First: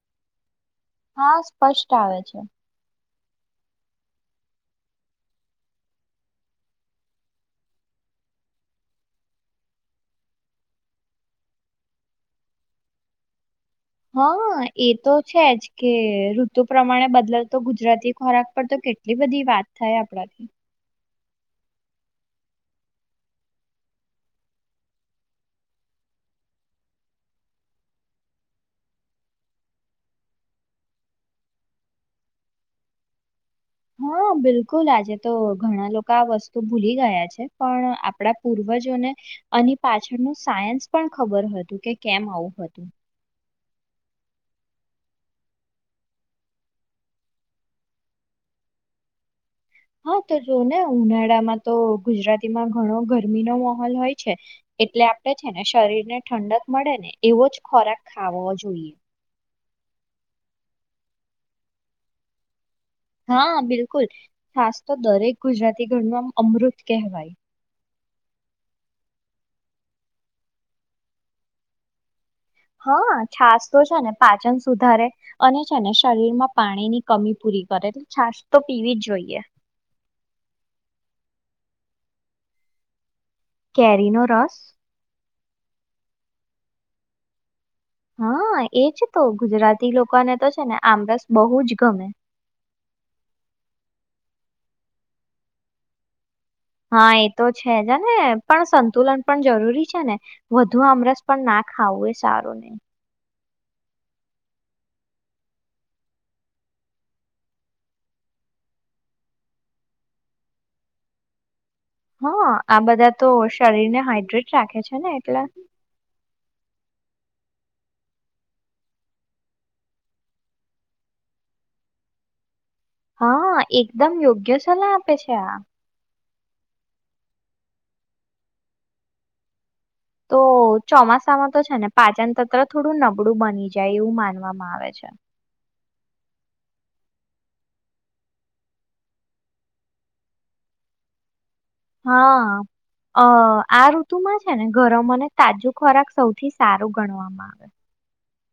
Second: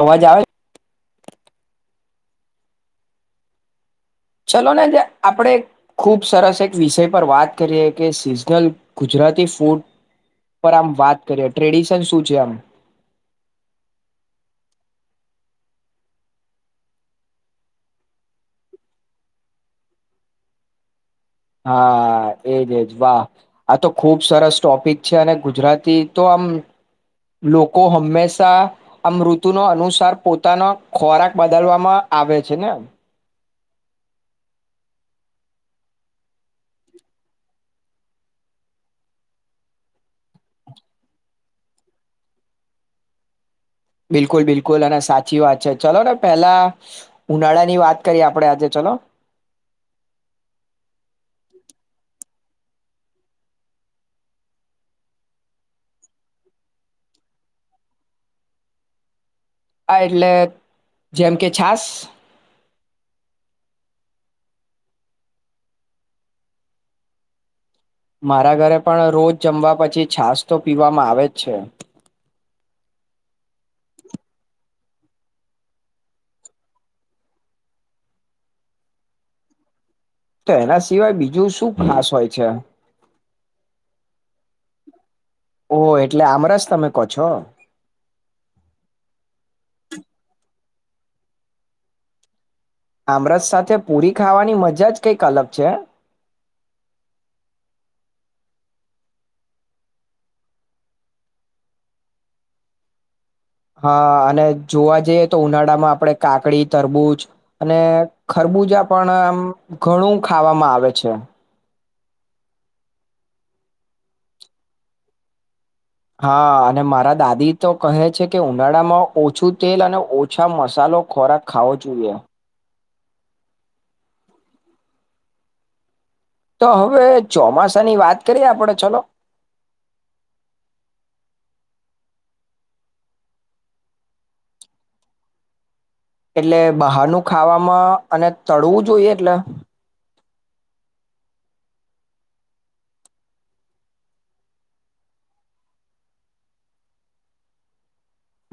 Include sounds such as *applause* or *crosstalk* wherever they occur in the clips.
અવાજ આવે હા સ્પષ્ટ આવે છે ચલો ને જે આપણે ખુબ સરસ એક વિષય પર વાત કરીએ કે સિઝનલ ગુજરાતી ફૂડ પર આમ વાત કરીએ ટ્રેડિશન શું છે આમ હા એ તો છે જ કે ઋતુ પ્રમાણે બદલતો ગુજરાતી ખોરાક પર તો કેટલી બધી વાત થાય આપણાથી હા એજ એજ વાહ આ તો ખુબ સરસ ટોપિક છે અને ગુજરાતી તો આમ લોકો હંમેશા આમ ઋતુનો અનુસાર પોતાનો ખોરાક બદલવામાં આવે છે ને હા બિલકુલ આજે તો ઘણા લોકો આ વસ્તુ ભૂલી ગયા છે પણ આપડા પૂર્વજોને આની પાછળનું સાયન્સ પણ ખબર હતું કે કેમ આવું હતું બિલકુલ બિલકુલ અને સાચી વાત છે ચલો ને પેલા ઉનાળા ની વાત કરીએ આપડે આજે ચલો હા તો જો ને ઉનાળામાં તો ગુજરાતીમાં ઘણો ગરમીનોો માહોલ હોય છે એટલે આપણે છે ને શરીર ને ઠંડક મળે ને એવો જ ખોરાક ખાવો જોઈએ એટલે જેમ કે છાસ હા બિલકુલ ખાસ તો દરેક ગુજરાતી ગણવામ અમૃત કહેવાય મારા ઘરે પણ રોજ જમવા પછી છાશ તો પીવામાં આવે જ છે હા છશ તો છે ને પાચન સુધારે અને છે ને શરીર માં પાણી ની કમી પૂરી કરે એટલે છશ તો પીવી જ જોઈએ તો એના સિવાય બીજું શું ખાસ હોય છે કેરિનોો રસ ઓહ એટલે આમરા જ તમે કહો છો હા એજ તો ગુજરાતી લોકોને તો છે ને આમ બસ બહુ જ ગમે આમ્રત સાથે પૂરી ખાવાની મજા જ કઈક અલગ છે હા એ તો છે જને પણ સંતુલન પણ જરૂરી છે ને વધુ આમરસ પણ ના ખાવું એ સારું નહી હા અને જોવા જઈએ તો ઉનાળામાં આપણે કાકડી તરબૂજ અને ખરબૂજા પણ આમ ઘણું ખાવામાં આવે છે હા આ બધા તો શરીર ને હાઈડ્રેટ રાખે છે ને એટલા હા અને મારા દાદી તો કહે છે કે ઉનાળામાં ઓછું તેલ અને ઓછા મસાલો ખોરાક ખાવો જોઈએ હા એકદમ યોગ્ય સલાહ આપે છે આ તો હવે ચોમાસાની વાત કરીએ આપડે ચલો તો ચોમાસામાં તો છે ને પાચન તંત્ર થોડું નબળું બની જાય એવું માનવામાં આવે છે. એટલે બહારનું ખાવામાં અને તળવું જોઈએ એટલે હા અ આ ઋતુમાં છે ને ગરમ અને તાજું ખોરાક સૌથી સારું ગણવામાં આવે.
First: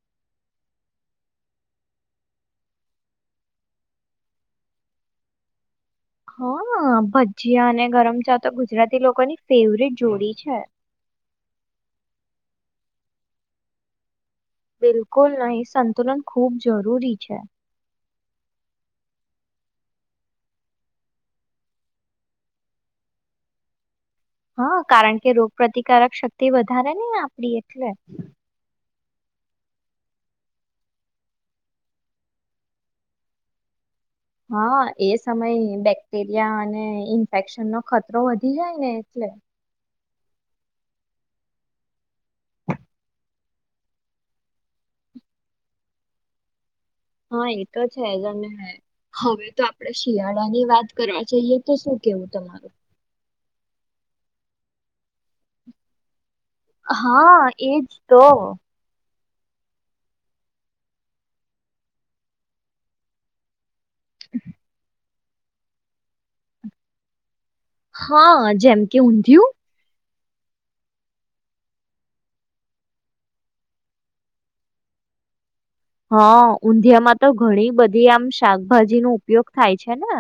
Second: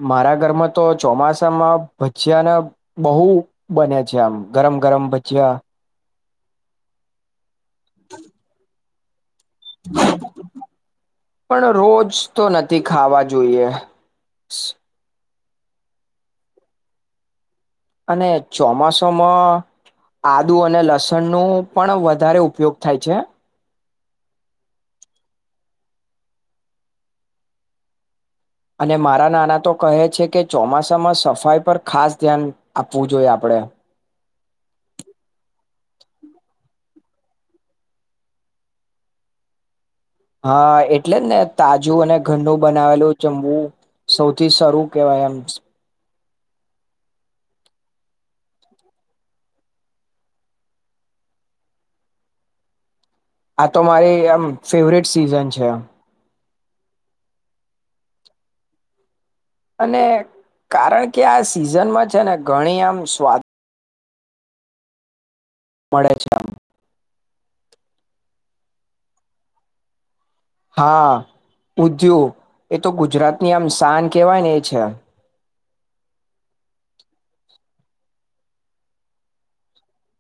મારા ઘરમાં તો ચોમાસામાં ભજીયાને બહુ બને છે આમ ગરમ ગરમ ભજીયા. હા ભજીયા અને ગરમ ચા તો ગુજરાતી લોકો ની પણ રોજ તો નથી ખાવા જોઈએ. કુલ નહીં સંતુલન ખૂબ જરૂરી છે. અને ચોમાસમાં આદુ અને લસણ નું પણ વધારે ઉપયોગ થાય છે. હા કારણ કે રોગ પ્રતિકારક શક્તિ વધારે નહી આપડી એટલે. અને મારા નાના તો કહે છે કે ચોમાસામાં સફાઈ પર ખાસ ધ્યાન આપવું જોઈએ આપણે. હા એ સમયે બેક્ટેરિયા અને ઇન્ફેક્શનનો ખતરો વધી જાય ને એટલે. હા એટલે જ ને તાજું અને ઘરનું બનાવેલું જમવું સૌથી સારું કેવાય એમ. હા એક જ હેજ હે હવે તો આપણે શિયાળાની વાત કરવા જઈએ તો શું કેવું તમારું? આ તો મારે આમ ફેવરેટ સીઝન છે. હા એજ તો. અને કારણ કે આ સિઝનમાં છે ને ઘણી આમ સ્વાદ *inaudible* મળે છે. આમ. હ. જેમ કે ઊંધિયું? હા, ઉંધીયું એ તો ગુજરાત ની આમ શાન કેવાય ને એ છે. હા. ઊંધીયામાં તો ઘણી બધી આમ શાકભાજી નો ઉપયોગ થાય છે ને.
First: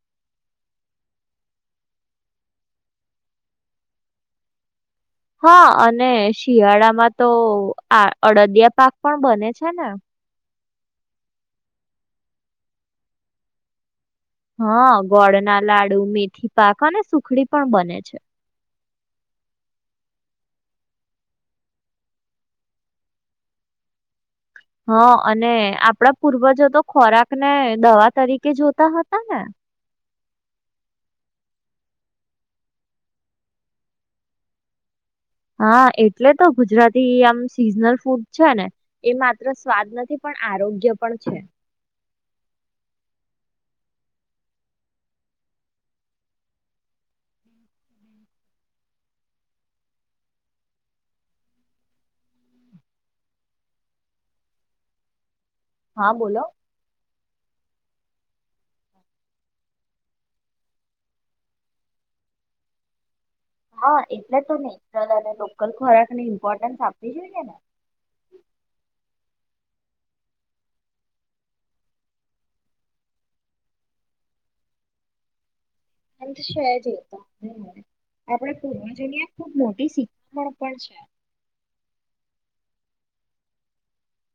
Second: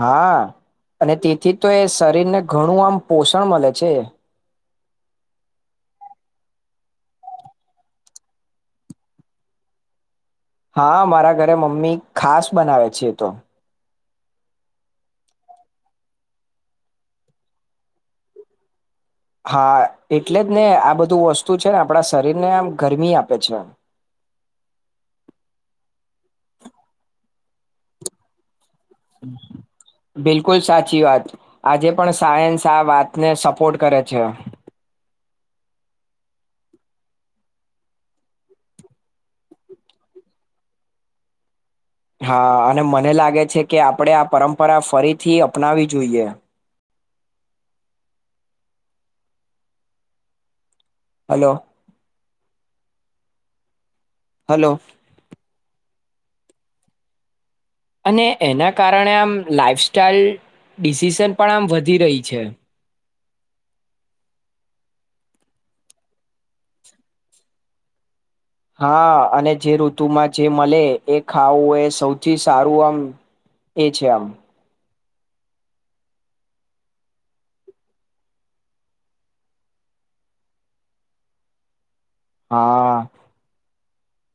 હા, અને તેથી તો એ શરીર ને ઘણું આમ પોષણ મળે છે. હા, અને શિયાળામાં તો આ અડદિયા પાક પણ બને છે ને. હા મારા ઘરે મમ્મી ખાસ બનાવે છે. એતો હા, ગોળના લાડુ, મેથી પાક, અને સુખડી પણ બને છે. હા, એટલે જ ને આ બધું વસ્તુ છે ને આપણા શરીરને આમ ગરમી આપે છે. હા, અને આપડા પૂર્વજો તો ખોરાક ને દવા તરીકે જો બિલકુલ, સાચી વાત. આજે. પણ સાયન્સ આ વાતને સપોર્ટ કરે છે. હા, એટલે તો ગુજરાતી આમ સિઝનલ ફૂડ છે ને એ માત્ર સ્વાદ નથી પણ આરોગ્ય પણ છે. હા અને મને લાગે છે કે આપણે આ પરંપરા ફરીથી અપનાવી જોઈએ. હલો! હલો! હા. બોલો. અને એના કારણે આમ લાાઈફસ્ટાઈલ ડિસિશન પણ આમ વધી રહી છે. હા એટલે તો નેચરલ અને લોકલ ખોરાક ની ઇમ્પોર્ટન્સ આપવી જોઈએ ને. હા અને જે ઋતુમાં જે મળે એ ખાવું એ સૌથી સારું આમ એ છે‌ આમ. છે જ આપણેે પૂર્વજો નિયે ખૂબ મોટી શીખામણ પણ છે. હા,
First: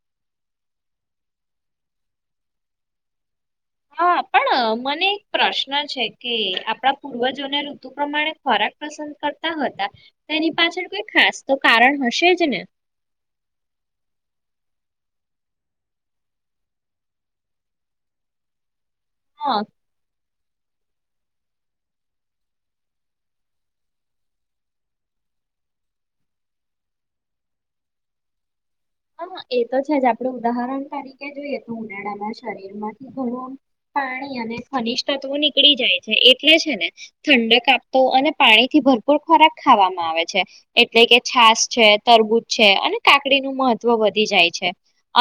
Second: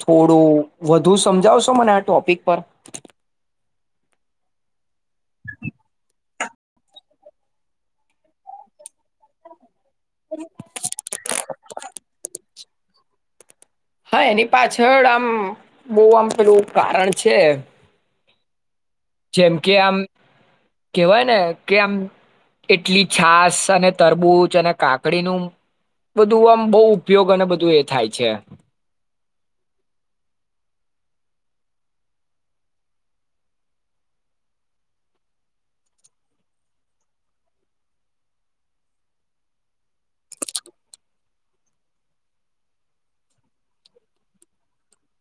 થોડું વધુ સમજાવશો મને આ ટોપિક પર. હા, પણ મને એક પ્રશ્ન છે કે આપણાં પૂર્વજોને ઋતુ પ્રમાણે ખોરાક પસંદ કરતા હતાં. તેની પાછળ કોઈ ખાસ તો કારણ હશે જ ને. હા, એની પાછળ આમ બહુ આમ પેલું કારણ છે. જેમ હા કે આમ. કેહવાય ને કે આમ એટલી છાસ અને તરબૂચ, અને કાકડીનું બધું આમ બહુ ઉપયોગ અને બધું એ થાય છે. હા એ તો છે જ આપણેે ઉદાહરણ તરીકે જોઈએ તો ઉનાળામાં શરીરમાંથી ઘણું પાણી અને ખનીજ તત્વો નીકળી જાય છે એટલે છે ને ઠંડક આપતો અને પાણીથી ભરપૂર ખોરાક ખાવામાં આવે છે એટલે કે છાસ છે, તરબૂજ છે અને કાકડીનું મ ત્વ વધી જાય છે.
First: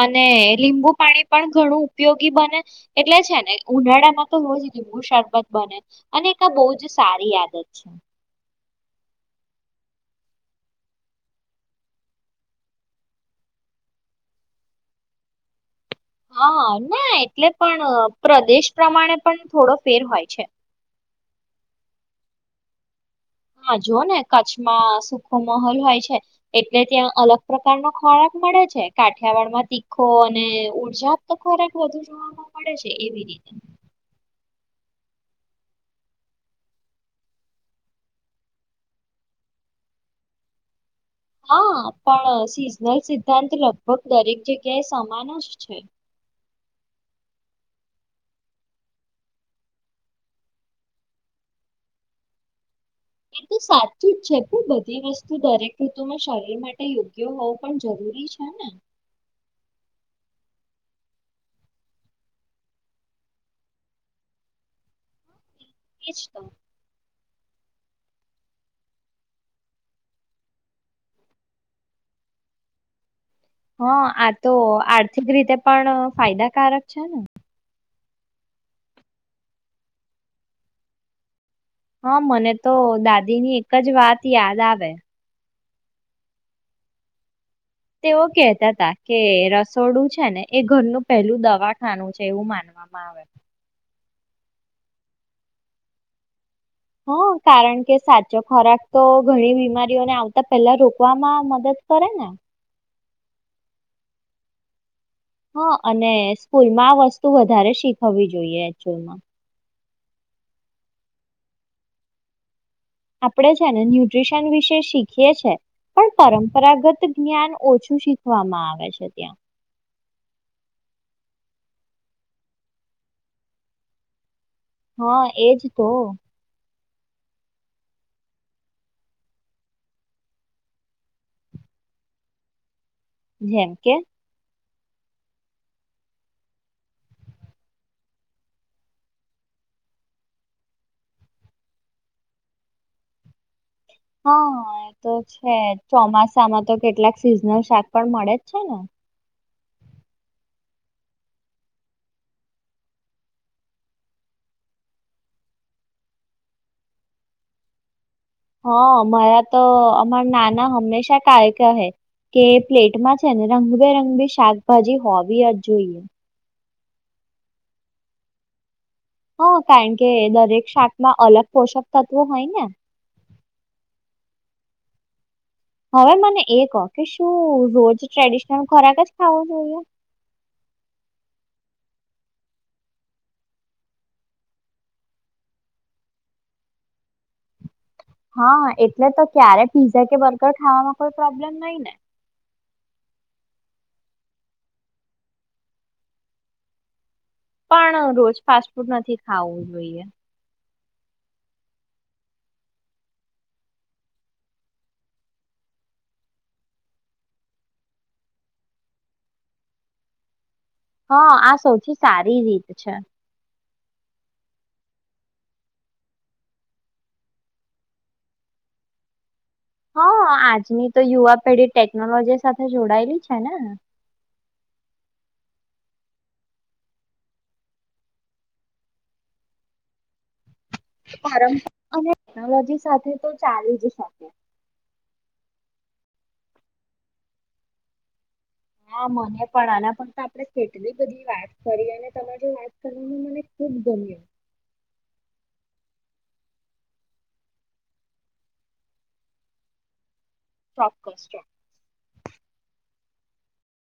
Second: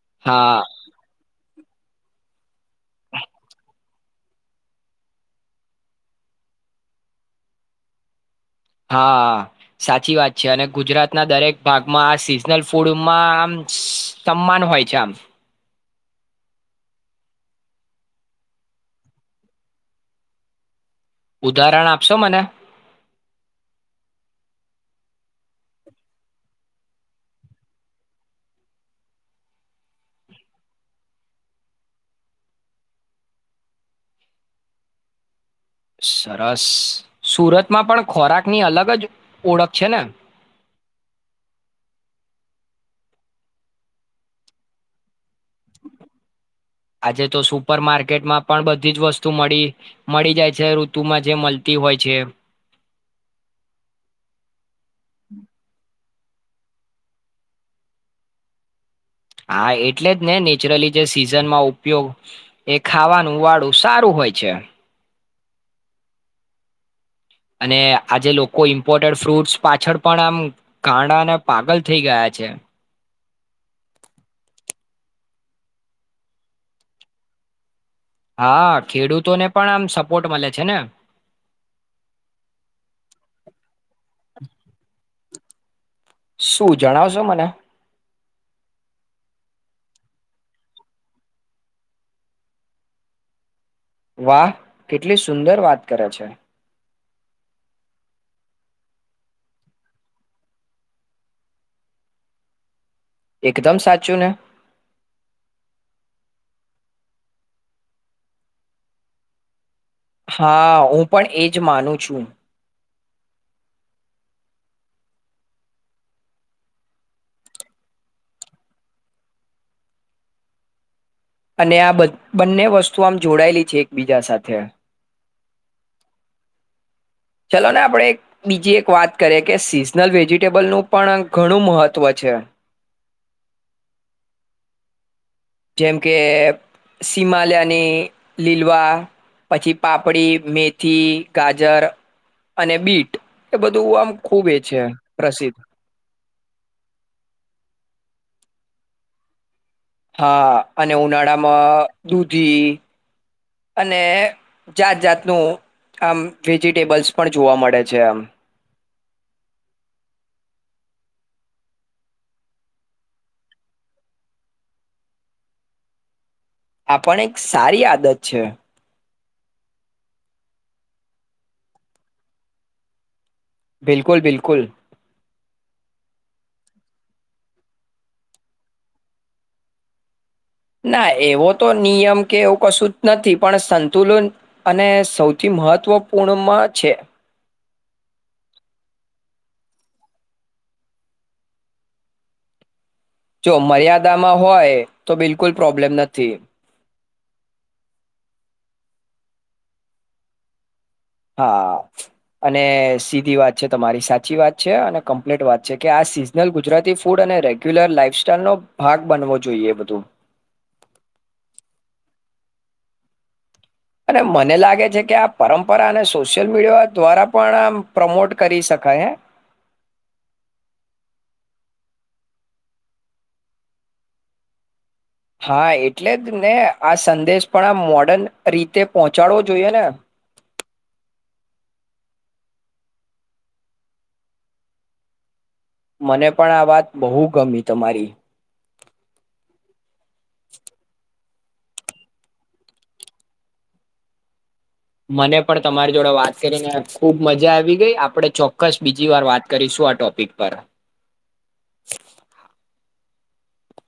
અને હા લીંબુ પાણી પણ, ઘણું ઉપયોગી બને એટલે છે. ને ઉનાળામાં તો હો જ લીંબુ શરબત બને અને એક આ બહુ જ સારી આદત છે. *unintelligible* હા. સાચી વાત છે. અને ગુજરાતના દરેક ભાગમાં આ સિઝનલ ફૂડમાં આમ સમાન હોય છે. આમ *unintelligible* *unintelligible* હા. ના એટલે પણ પ્રદેશ પ્રમાણે પણ થોડો ફેર હોય છે. ઉદાહરણો આપશો મને. હા જો ને કચ્છમાં સુખો મહોલ હોય છે એટલે ત્યાં અલગ પ્રકારનો ખોરાક મળે છે કાઠિયાવાડમાં તીખો અને ઉર્જા આપતો ખોરાક વધુ જોવા મળે છે એવી રીતે. સરસ સુરતમાં પણ ખોરાકની અલગ જ ઓળખ છે ને! હા પણ સિઝનલ સિદ્ધાંત લગભગ દરેક જગ્યાએ સમાન જ છે. આજે તો સુપર માર્કેટમાં પણ બધી જ વસ્તુ મળી મળી જાય છે ઋતુમાં જે મલતી હોય છે. એ તો સાચું જ છે પણ બધી વસ્તુ દરેકને શરીર માટે યોગ્ય હોવું પણ જરૂરી છે ને! હા એટલે જ ને નેચરલી જે સિઝનમાં ઉપયોગ એ ખાવાનું વાળું સારું હોય છે. એજ તો. અને આજે લોકો ઇમ્પોર્ટેડ ફ્રૂટ્સ પાછળ પણ આમ ગાડાને પાગલ થઈ ગયા છે. હા આ તો આર્થિક રીતે પણ ફાયદાકારક છે ને? હા ખેડૂતોને પણ આમ સપોર્ટ મળે છે ને હા મને તો દાદીની એક જ વાત યાદ આવે. શું જણાવશો મને તેઓ કેતા હતા કે રસોડું છે ને એ ઘરનું પહેલું દવાખાનું છે એવું માનવામાં આવે. વાહ કેટલી સુંદર વાત કરે છે. હા કારણ કે સાચો ખોરાક તો ઘણી બીમારીઓને આવતા પેલા રોકવામાં મદદ કરે ને એકદમ સાચું ને. હા અને સ્કૂલમાં આ વસ્તુ વધારે શીખવવી જોઈએ એચુલમાં હા હું પણ એજ માનું છુ. આપણે છે ને ન્યુટ્રીશન વિશે શીખીએ છે પણ પરંપરાગત જ્ઞાન ઓછું શીખવામાં આવે છે, ત્યાં અને આ બંને વસ્તુ આમ જોડાયેલી છે એકબીજા સાથે હા એજ તો ચલો ને આપણે બીજી એક વાત કરીએ કે સિઝનલ વેજીિટેબલનું પણ ઘણું મહત્વ છે. જેમ કે જેમ કે સિમાલયાની લીલવા પછી પાપડી મેથી ગાજર અને બીટ એ બધું આમ ખુબ હા છે એ તો છે પ્રસિદ્ધ ચોમાસામાં તો કેટલાક સિઝનલ શાક પણ મળે. હલ્લો. હા અને ઉનાળામાં દૂધી અને જાત જાતનું આમ વેજિટેબલ્સ પણ જોવા મળે છે આમ. હા મારા તો અમાર નાના હંમેશા કા કહે કે પ્લેટમાં છે ને રંગબેરંગી શાકભાજી હોવી જ જોઈએ. આ પણ એક સારી આદત છે. હા કારણ કે દરેક શાકમાં અલગ પોષક તત્વો હોય ને બિલકુલ બિલકુલ હવે મને એ કહો કે શું રોજ ટ્રેડિશનલ ખોરાક જ ખાવો જોઈએ. ના એવો તો નિયમ કે એવું કશું જ નથી પણ સંતુલન અને સૌથી મહત્ત્વપૂર્ણમાં છે. હા એટલે તો ક્યારે પીઝા કે બર્ગર ખાવામાં કોઈ પ્રોબ્લેમ નઈ ને. જો મર્યાદામાં હોય તો બિલકુલ પ્રોબ્લેમ નથી. પણ રોજ ફાસ્ટ ફૂડ નથી ખાવું જોઈએ. હા અને સીધી વાત છે તમારી સાચી વાત છે અને કમ્પ્લીટ વાત છે કે આ સિઝનલ ગુજરાતી ફૂડ અને રેગ્યુલર લાાઈફસ્ટાઈલનોો ભાગ બનવો જોઈએ બધું હા આ સૌથી સારી રીત છે. અને મને લાગે છે કે આ પરંપરા અને સોશિયલ મીડિયા દ્વારા પણ આમ પ્રમોટ કરી શકાય હે. હા આજની તો યુવા પેઢી ટેકનોલોજી સાથે જોડાયેલી છે ને. હા એટલે જ ને આ સંદેશ પણ આ મોર્ડન રીતે પહોંચાડવો જોઈએ ને પરંપરા અને ટેકનોલોજી સાથે તો ચાલી જ શકે મને પણ આ વાત બહુ ગમી તમારી હા મને પણ આલા પણ તો આપણે કેટલી બધી વાત કરી અને તને જો વાત કરી મને ખુબ ગમ્યું મને પણ તમારી જોડે વાત કરીને ખુબ મજા આવી ગઈ આપડણે ચોક્કસ બીજી વાર વાત કરીશું આ ટોપિક પર સપન્સ્ટ